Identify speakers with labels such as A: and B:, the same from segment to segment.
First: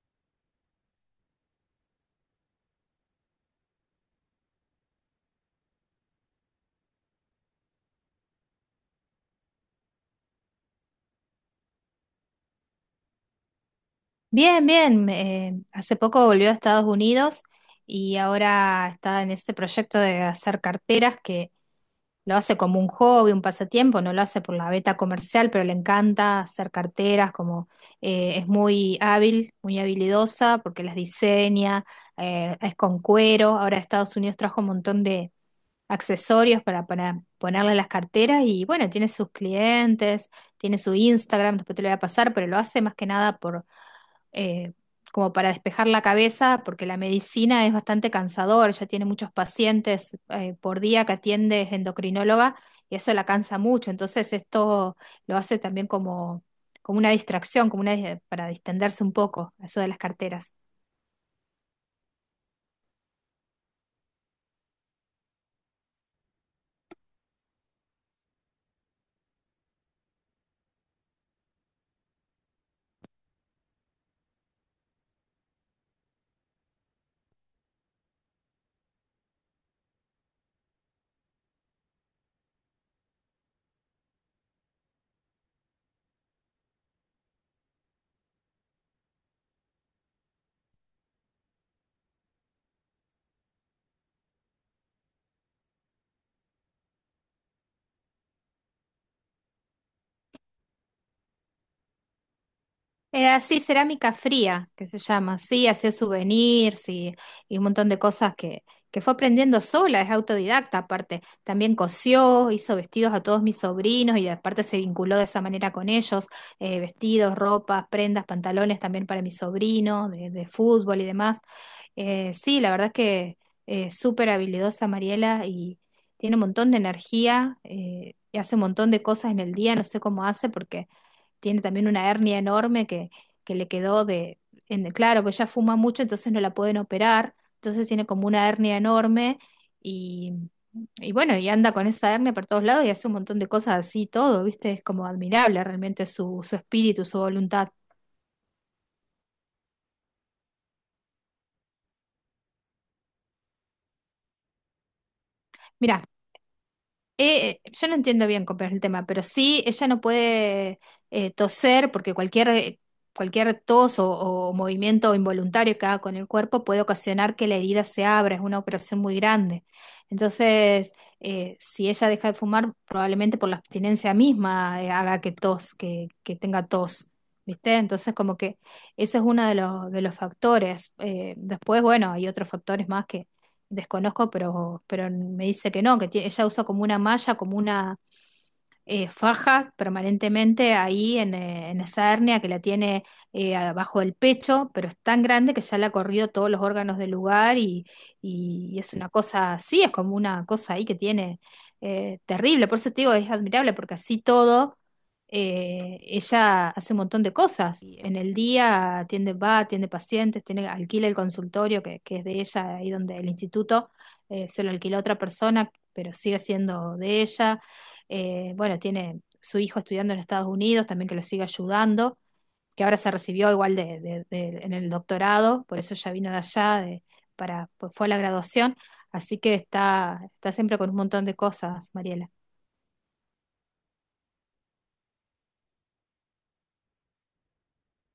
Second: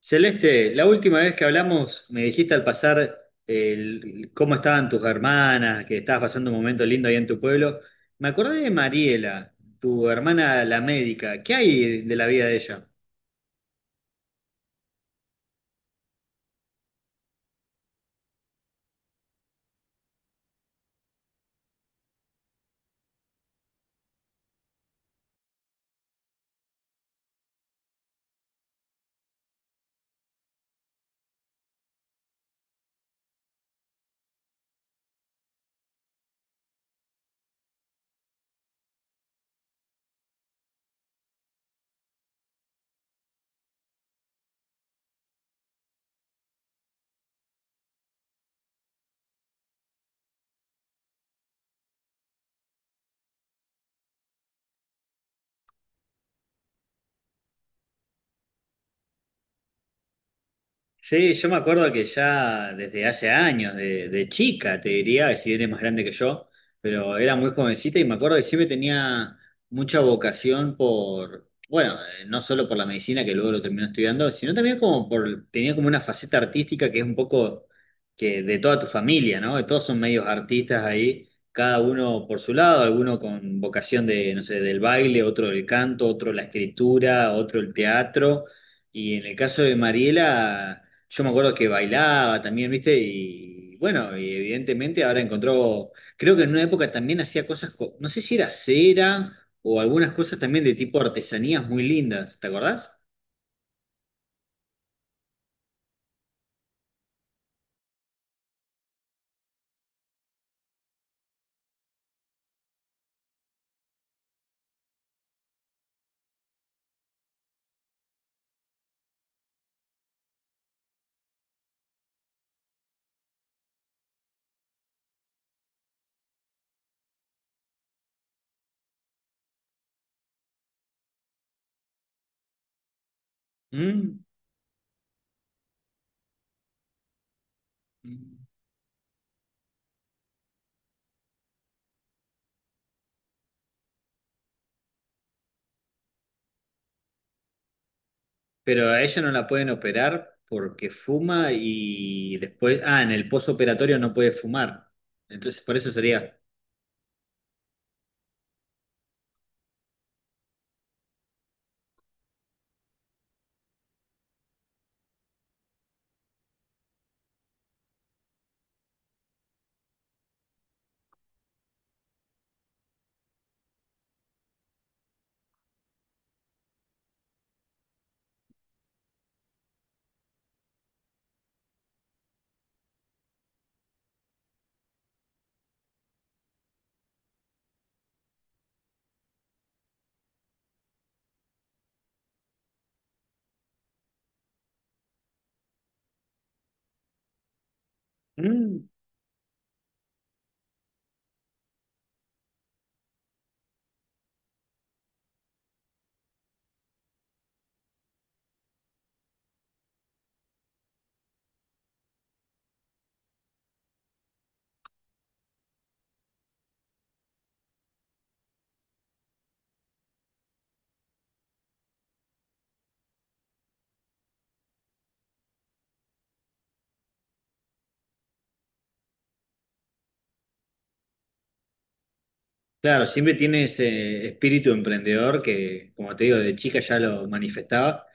A: Celeste, la última vez que hablamos me dijiste al pasar cómo estaban tus hermanas, que estabas pasando un momento lindo ahí en tu pueblo. Me acordé de Mariela, tu hermana la médica. ¿Qué hay de la vida de ella?
B: Bien, bien. Hace poco volvió a Estados Unidos y ahora está en este proyecto de hacer carteras que lo hace como un hobby, un pasatiempo. No lo hace por la beta comercial, pero le encanta hacer carteras. Como Es muy hábil, muy habilidosa, porque las diseña, es con cuero. Ahora Estados Unidos trajo un montón de accesorios para ponerle a las carteras y bueno, tiene sus clientes, tiene su Instagram, después te lo voy a pasar, pero lo hace más que nada por eh, como para despejar la cabeza, porque la medicina es bastante cansador. Ya tiene muchos pacientes por día que atiende, es endocrinóloga y eso la cansa mucho. Entonces esto lo hace también como una distracción, para distenderse un poco, eso de las carteras.
A: Sí, yo me acuerdo que ya desde hace años, de chica, te diría, si eres más grande que yo, pero era muy jovencita y me acuerdo que siempre tenía mucha vocación por, bueno, no solo por la medicina, que luego lo terminé estudiando, sino también como por, tenía como una faceta artística que es un poco que de toda tu familia, ¿no? Que todos son medios artistas ahí, cada uno por su lado, alguno con vocación de, no sé, del baile, otro del canto, otro la escritura, otro el teatro, y en el caso de Mariela yo me acuerdo que bailaba también, ¿viste? Y bueno, y evidentemente ahora encontró, creo que en una época también hacía cosas, no sé si era cera o algunas cosas también de tipo artesanías muy lindas, ¿te acordás?
B: Era así, cerámica fría, que se llama. Sí, hacía souvenirs y un montón de cosas que fue aprendiendo sola, es autodidacta aparte. También cosió, hizo vestidos a todos mis sobrinos y aparte se vinculó de esa manera con ellos. Vestidos, ropas, prendas, pantalones también para mis sobrinos, de fútbol y demás. Sí, la verdad es que súper habilidosa Mariela y tiene un montón de energía, y hace un montón de cosas en el día. No sé cómo hace, porque tiene también una hernia enorme que le quedó
A: Mm.
B: de, en- Claro, pues ella fuma mucho, entonces no la pueden operar, entonces tiene como una hernia enorme y, y bueno, y anda con esa hernia por todos lados y hace un montón de cosas así, todo, ¿viste? Es como admirable realmente su, su espíritu, su voluntad.
A: Pero a ella no la pueden operar porque fuma y después, ah, en el posoperatorio no puede fumar. Entonces, por eso
B: Mira,
A: sería...
B: Yo no entiendo bien cómo es el tema, pero sí, ella no puede toser, porque cualquier o movimiento involuntario que haga con el cuerpo puede ocasionar que la herida se abra. Es una operación muy grande. Entonces, si ella deja de fumar, probablemente por la abstinencia misma, haga que tenga tos, ¿viste? Entonces, como que ese es uno de de los factores. Después, bueno, hay otros factores más, desconozco, pero me dice que no, Ella usa como una malla, como una faja permanentemente ahí en esa hernia, que la tiene abajo del pecho, pero es tan grande que ya le ha corrido todos los órganos del lugar y
A: Mm.
B: es una cosa así. Es como una cosa ahí que tiene terrible. Por eso te digo, es admirable, porque así todo, ella hace un montón de cosas. Y en el día atiende, va, atiende pacientes, tiene, alquila el consultorio que es de ella, ahí donde el instituto. Se lo alquila a otra persona, pero sigue siendo de ella. Bueno, tiene su hijo estudiando en Estados Unidos también, que lo sigue ayudando, que ahora se recibió igual en el doctorado, por eso ya vino de pues fue a la graduación. Así que está, está siempre con un montón de cosas, Mariela.
A: Claro, siempre tiene ese espíritu emprendedor que, como te digo, de chica ya lo manifestaba.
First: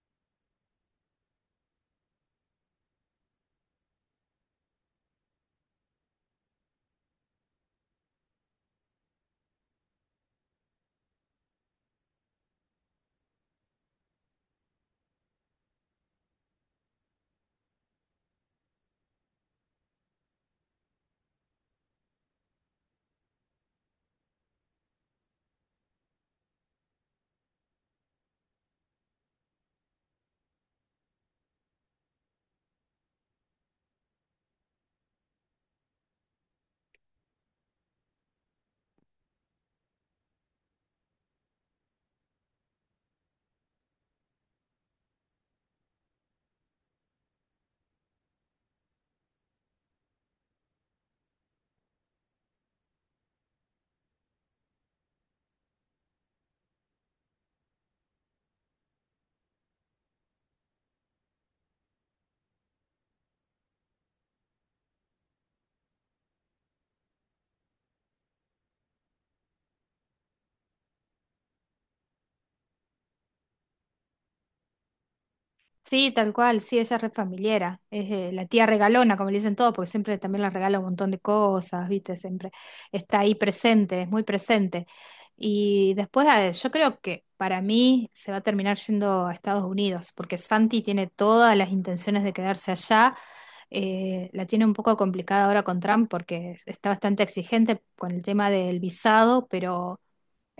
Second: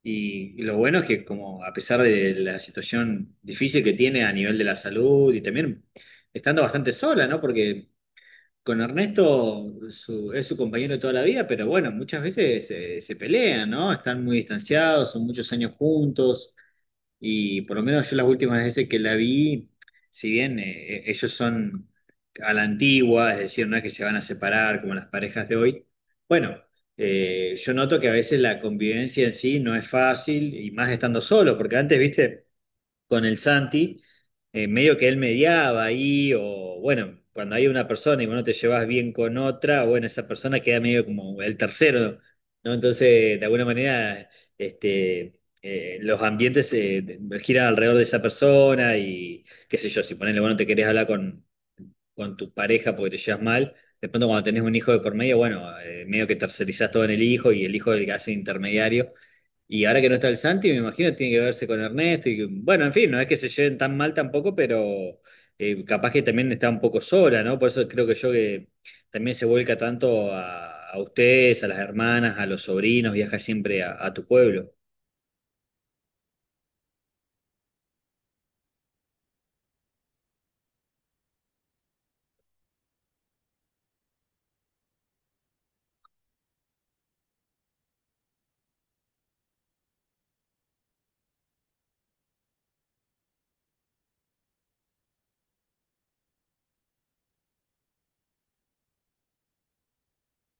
A: Y lo bueno es que como a pesar de la situación difícil que tiene a nivel de la salud y también estando bastante sola, ¿no? Porque con Ernesto es su compañero de toda la vida, pero bueno, muchas veces se pelean, ¿no? Están muy distanciados, son muchos años juntos. Y por lo menos yo las últimas veces que la vi, si bien ellos son a la antigua, es decir, no es que se van a separar como las parejas de hoy, bueno, yo noto que a veces la convivencia en sí no es fácil y más estando solo, porque antes, viste, con el Santi, medio que él mediaba ahí, o bueno, cuando hay una persona y vos no te llevas bien con otra, bueno, esa persona queda medio como el tercero, ¿no? Entonces, de alguna manera, los ambientes giran alrededor de esa persona y qué sé yo, si ponele, bueno, te querés hablar con tu pareja porque te llevas mal. De pronto cuando tenés un hijo de por medio, bueno, medio que tercerizás todo en el hijo y el hijo es el que hace intermediario. Y ahora que no está el Santi, me imagino tiene que verse con Ernesto y que- bueno, en fin, no es que se lleven tan mal tampoco, pero capaz que también está un poco sola, ¿no? Por eso creo que yo que también se vuelca tanto a ustedes, a las hermanas, a los sobrinos, viaja siempre a tu pueblo.
B: Sí, tal cual, sí, ella es re familiera, es, la tía regalona, como le dicen todos, porque siempre también la regala un montón de cosas, ¿viste? Siempre está ahí presente, es muy presente. Y después, yo creo que para mí se va a terminar yendo a Estados Unidos, porque Santi tiene todas las intenciones de quedarse allá. La tiene un poco complicada ahora con Trump, porque está bastante exigente con el tema del visado, pero...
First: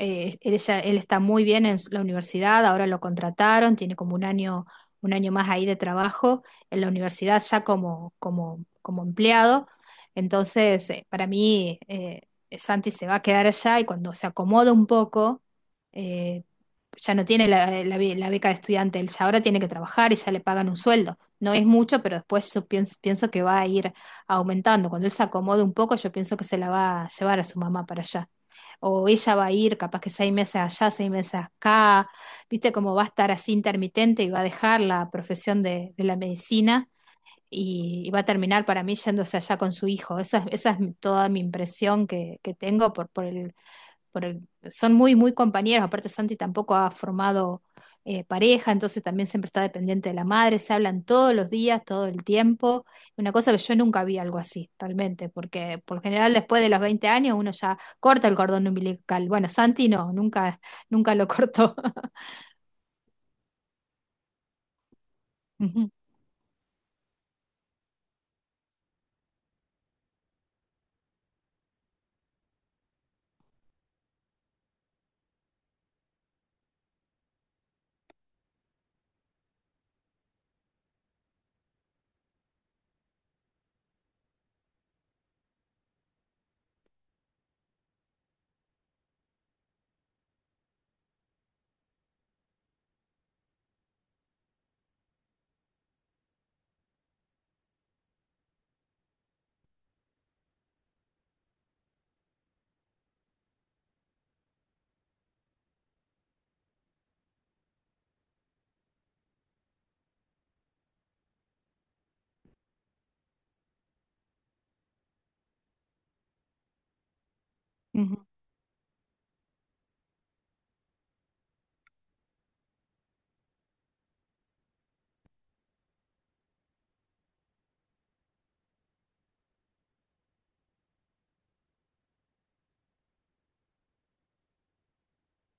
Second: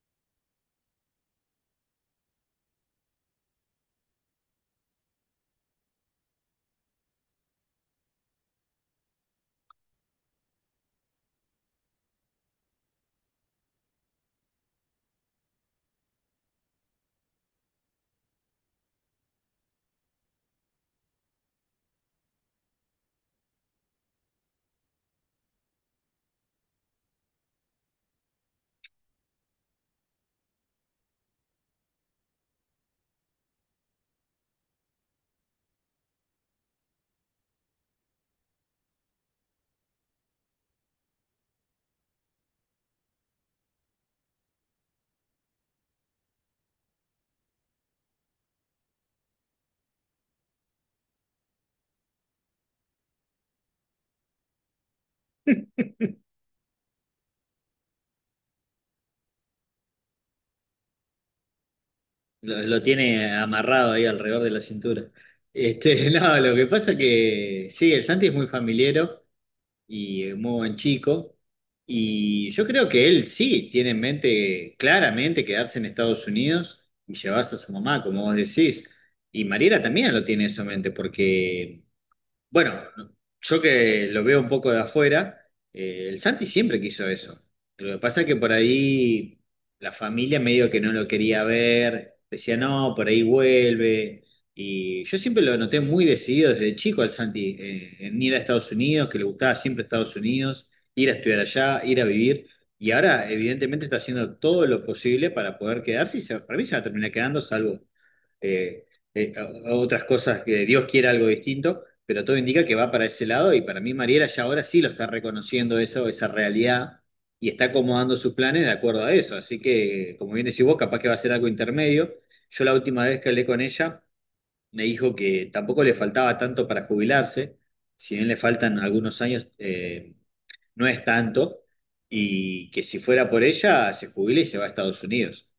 B: Él está muy bien en la universidad, ahora lo contrataron, tiene como un año más ahí de trabajo en la universidad ya como empleado. Entonces, Santi se va a quedar allá. Y cuando se acomoda un poco, eh, ya no tiene la beca de estudiante. Él ya ahora tiene que trabajar y ya le pagan un sueldo. No es mucho, pero después yo pienso, pienso que va a ir aumentando. Cuando él se acomode un poco, yo pienso que se la va a llevar a su mamá para allá, o ella va a ir, capaz que 6 meses allá, 6 meses acá, viste cómo va a estar, así intermitente, y va a dejar la profesión de la medicina y va a terminar, para mí, yéndose allá con su hijo. Esa es toda mi impresión que tengo son muy, muy compañeros. Aparte, Santi tampoco ha formado pareja, entonces también siempre está dependiente de la madre. Se hablan todos los días, todo el tiempo. Una cosa que yo nunca vi algo así, realmente, porque por lo general después de los 20 años uno ya corta el cordón umbilical. Bueno, Santi no, nunca lo cortó.
A: Lo tiene amarrado ahí alrededor de la cintura.
B: Ujú,
A: Este, no, lo que pasa que sí, el Santi es muy familiero. Y un muy buen chico. Y yo creo que él sí tiene en mente claramente quedarse en Estados Unidos y llevarse a su mamá, como vos decís. Y Mariela también lo tiene eso en mente, porque bueno, yo que lo veo un poco de afuera, el Santi siempre quiso eso. Lo que pasa es que por ahí la familia medio que no lo quería ver, decía, no, por ahí vuelve. Y yo siempre lo noté muy decidido desde chico al Santi, en ir a Estados Unidos, que le gustaba siempre Estados Unidos, ir a estudiar allá, ir a vivir. Y ahora, evidentemente, está haciendo todo lo posible para poder quedarse y para mí se va a terminar quedando, salvo eh, a otras cosas que Dios quiera algo distinto, pero todo indica que va para ese lado y para mí Mariela ya ahora sí lo está reconociendo eso, esa realidad y está acomodando
B: ujú.
A: sus planes de acuerdo a eso. Así que, como bien decís vos, capaz que va a ser algo intermedio. Yo la última vez que hablé con ella me dijo que tampoco le faltaba tanto para jubilarse, si bien le faltan algunos años, no es tanto, y que si fuera por ella se jubila y se va a Estados Unidos.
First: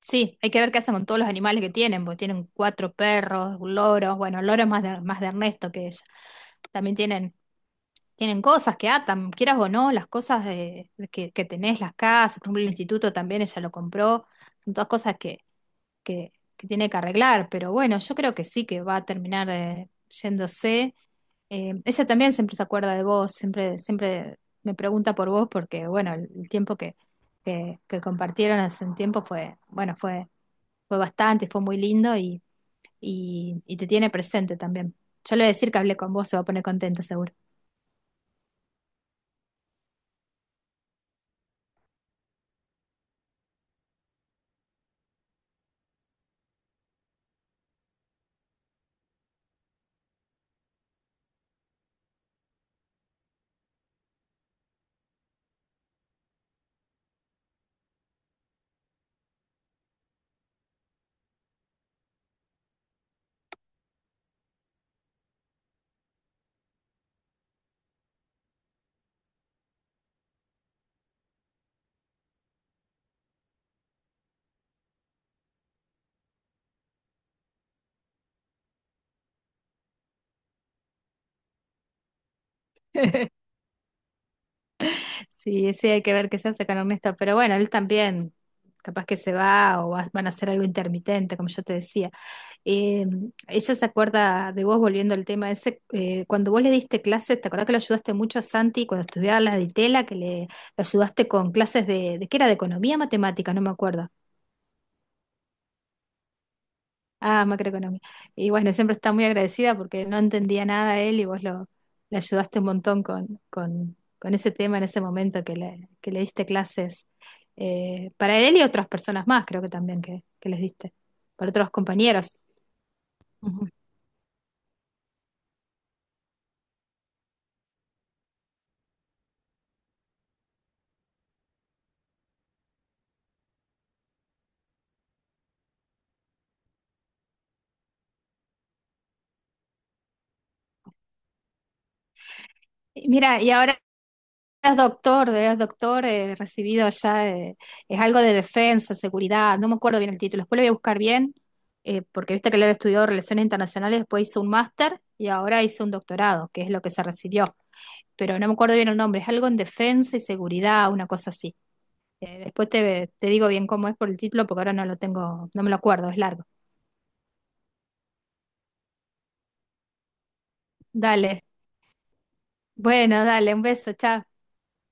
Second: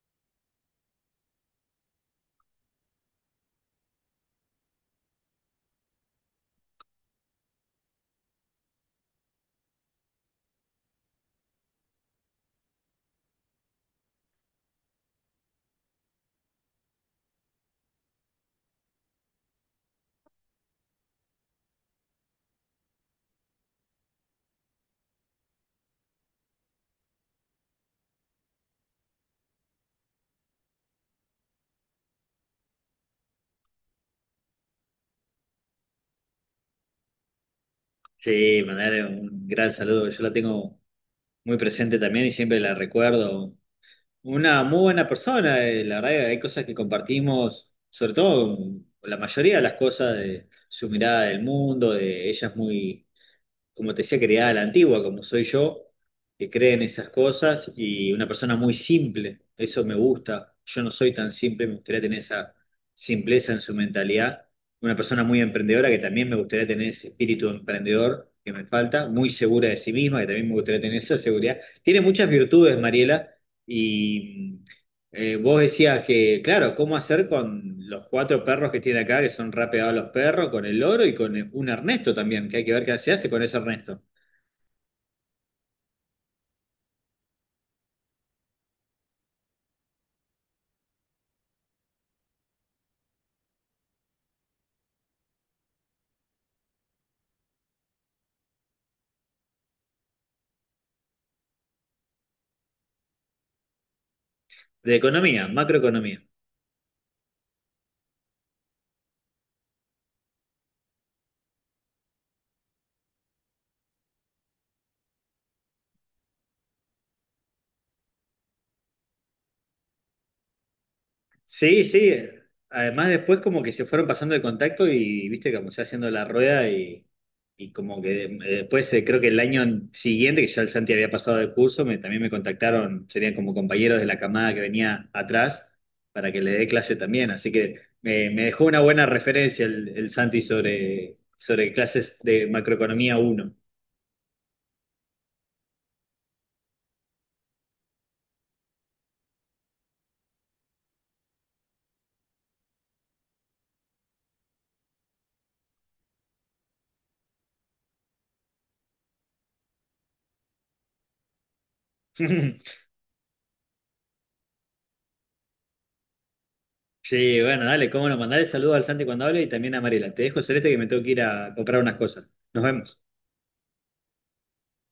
B: Sí, hay que ver qué hacen con todos los animales que tienen, porque tienen cuatro perros, loros. Bueno, el loro es más más de Ernesto que ella. También tienen Tienen cosas que atan, quieras o no, las cosas que tenés, las casas. Por ejemplo, el instituto también ella lo compró, son todas cosas que tiene que arreglar. Pero bueno, yo creo que sí, que va a terminar, yéndose. Ella también siempre se acuerda de vos, siempre, siempre me pregunta por vos, porque bueno, el tiempo que compartieron hace un tiempo fue, fue bastante, fue muy lindo y te tiene presente también. Yo le voy a decir que hablé con vos, se va a poner contenta seguro.
A: Sí, mandarle un gran saludo. Yo la tengo muy presente también y siempre la recuerdo. Una muy buena persona, la verdad que hay cosas que compartimos, sobre todo la mayoría de las cosas de su mirada del mundo, de ella es muy como te decía, criada a la antigua, como soy yo, que cree en esas cosas y una persona muy simple. Eso me gusta. Yo no soy tan simple, me gustaría tener esa simpleza en su mentalidad. Una persona muy emprendedora que también me gustaría tener ese espíritu emprendedor que me falta, muy segura de sí misma, que también me gustaría tener esa seguridad. Tiene muchas virtudes, Mariela, y vos decías que, claro, ¿cómo hacer con los cuatro perros que tiene acá, que son rapeados los perros, con el loro y con un Ernesto también, que hay que ver qué se hace con ese Ernesto?
B: Sí, sí, hay que ver qué se hace con Ernesto, pero bueno, él también, capaz que se va van a hacer algo intermitente, como yo te decía. Eh, ella se acuerda de vos, volviendo al tema ese, cuando vos le diste clases. ¿Te acordás que lo ayudaste mucho a Santi cuando estudiaba la de Ditela, lo ayudaste con clases ¿qué era? De economía, matemática, no me acuerdo.
A: De economía, macroeconomía.
B: Ah, macroeconomía. Y bueno, siempre está muy agradecida, porque no entendía nada él y le ayudaste un montón con ese tema en ese momento que que le diste clases, para él y otras personas más, creo que también que les diste, para otros
A: Sí, sí.
B: compañeros.
A: Además, después como
B: Ujú.
A: que se fueron pasando el contacto y viste como se va haciendo la rueda y como que después creo que el año siguiente, que ya el Santi había pasado de curso, también me contactaron, serían como compañeros de la camada que venía atrás para que le dé clase también. Así que me dejó una buena referencia el Santi sobre, sobre clases de
B: Y
A: macroeconomía
B: Mira, y
A: uno.
B: ahora eres doctor, recibido ya. Eh, es algo de defensa, seguridad, no me acuerdo bien el título, después lo voy a buscar bien. Eh, porque viste que él estudió Relaciones Internacionales, después hizo un máster y ahora hizo un doctorado, que es lo que se recibió, pero no me acuerdo bien el nombre, es algo en defensa y seguridad, una cosa así. Después te digo bien cómo es por el título, porque ahora no lo tengo, no me lo acuerdo, es largo.
A: Sí, bueno, dale, cómo no, mandale saludos al Santi cuando hable y también a Mariela. Te dejo, Celeste, que me tengo que ir
B: Dale,
A: a comprar unas cosas. Nos vemos.
B: bueno, dale, un beso, chao.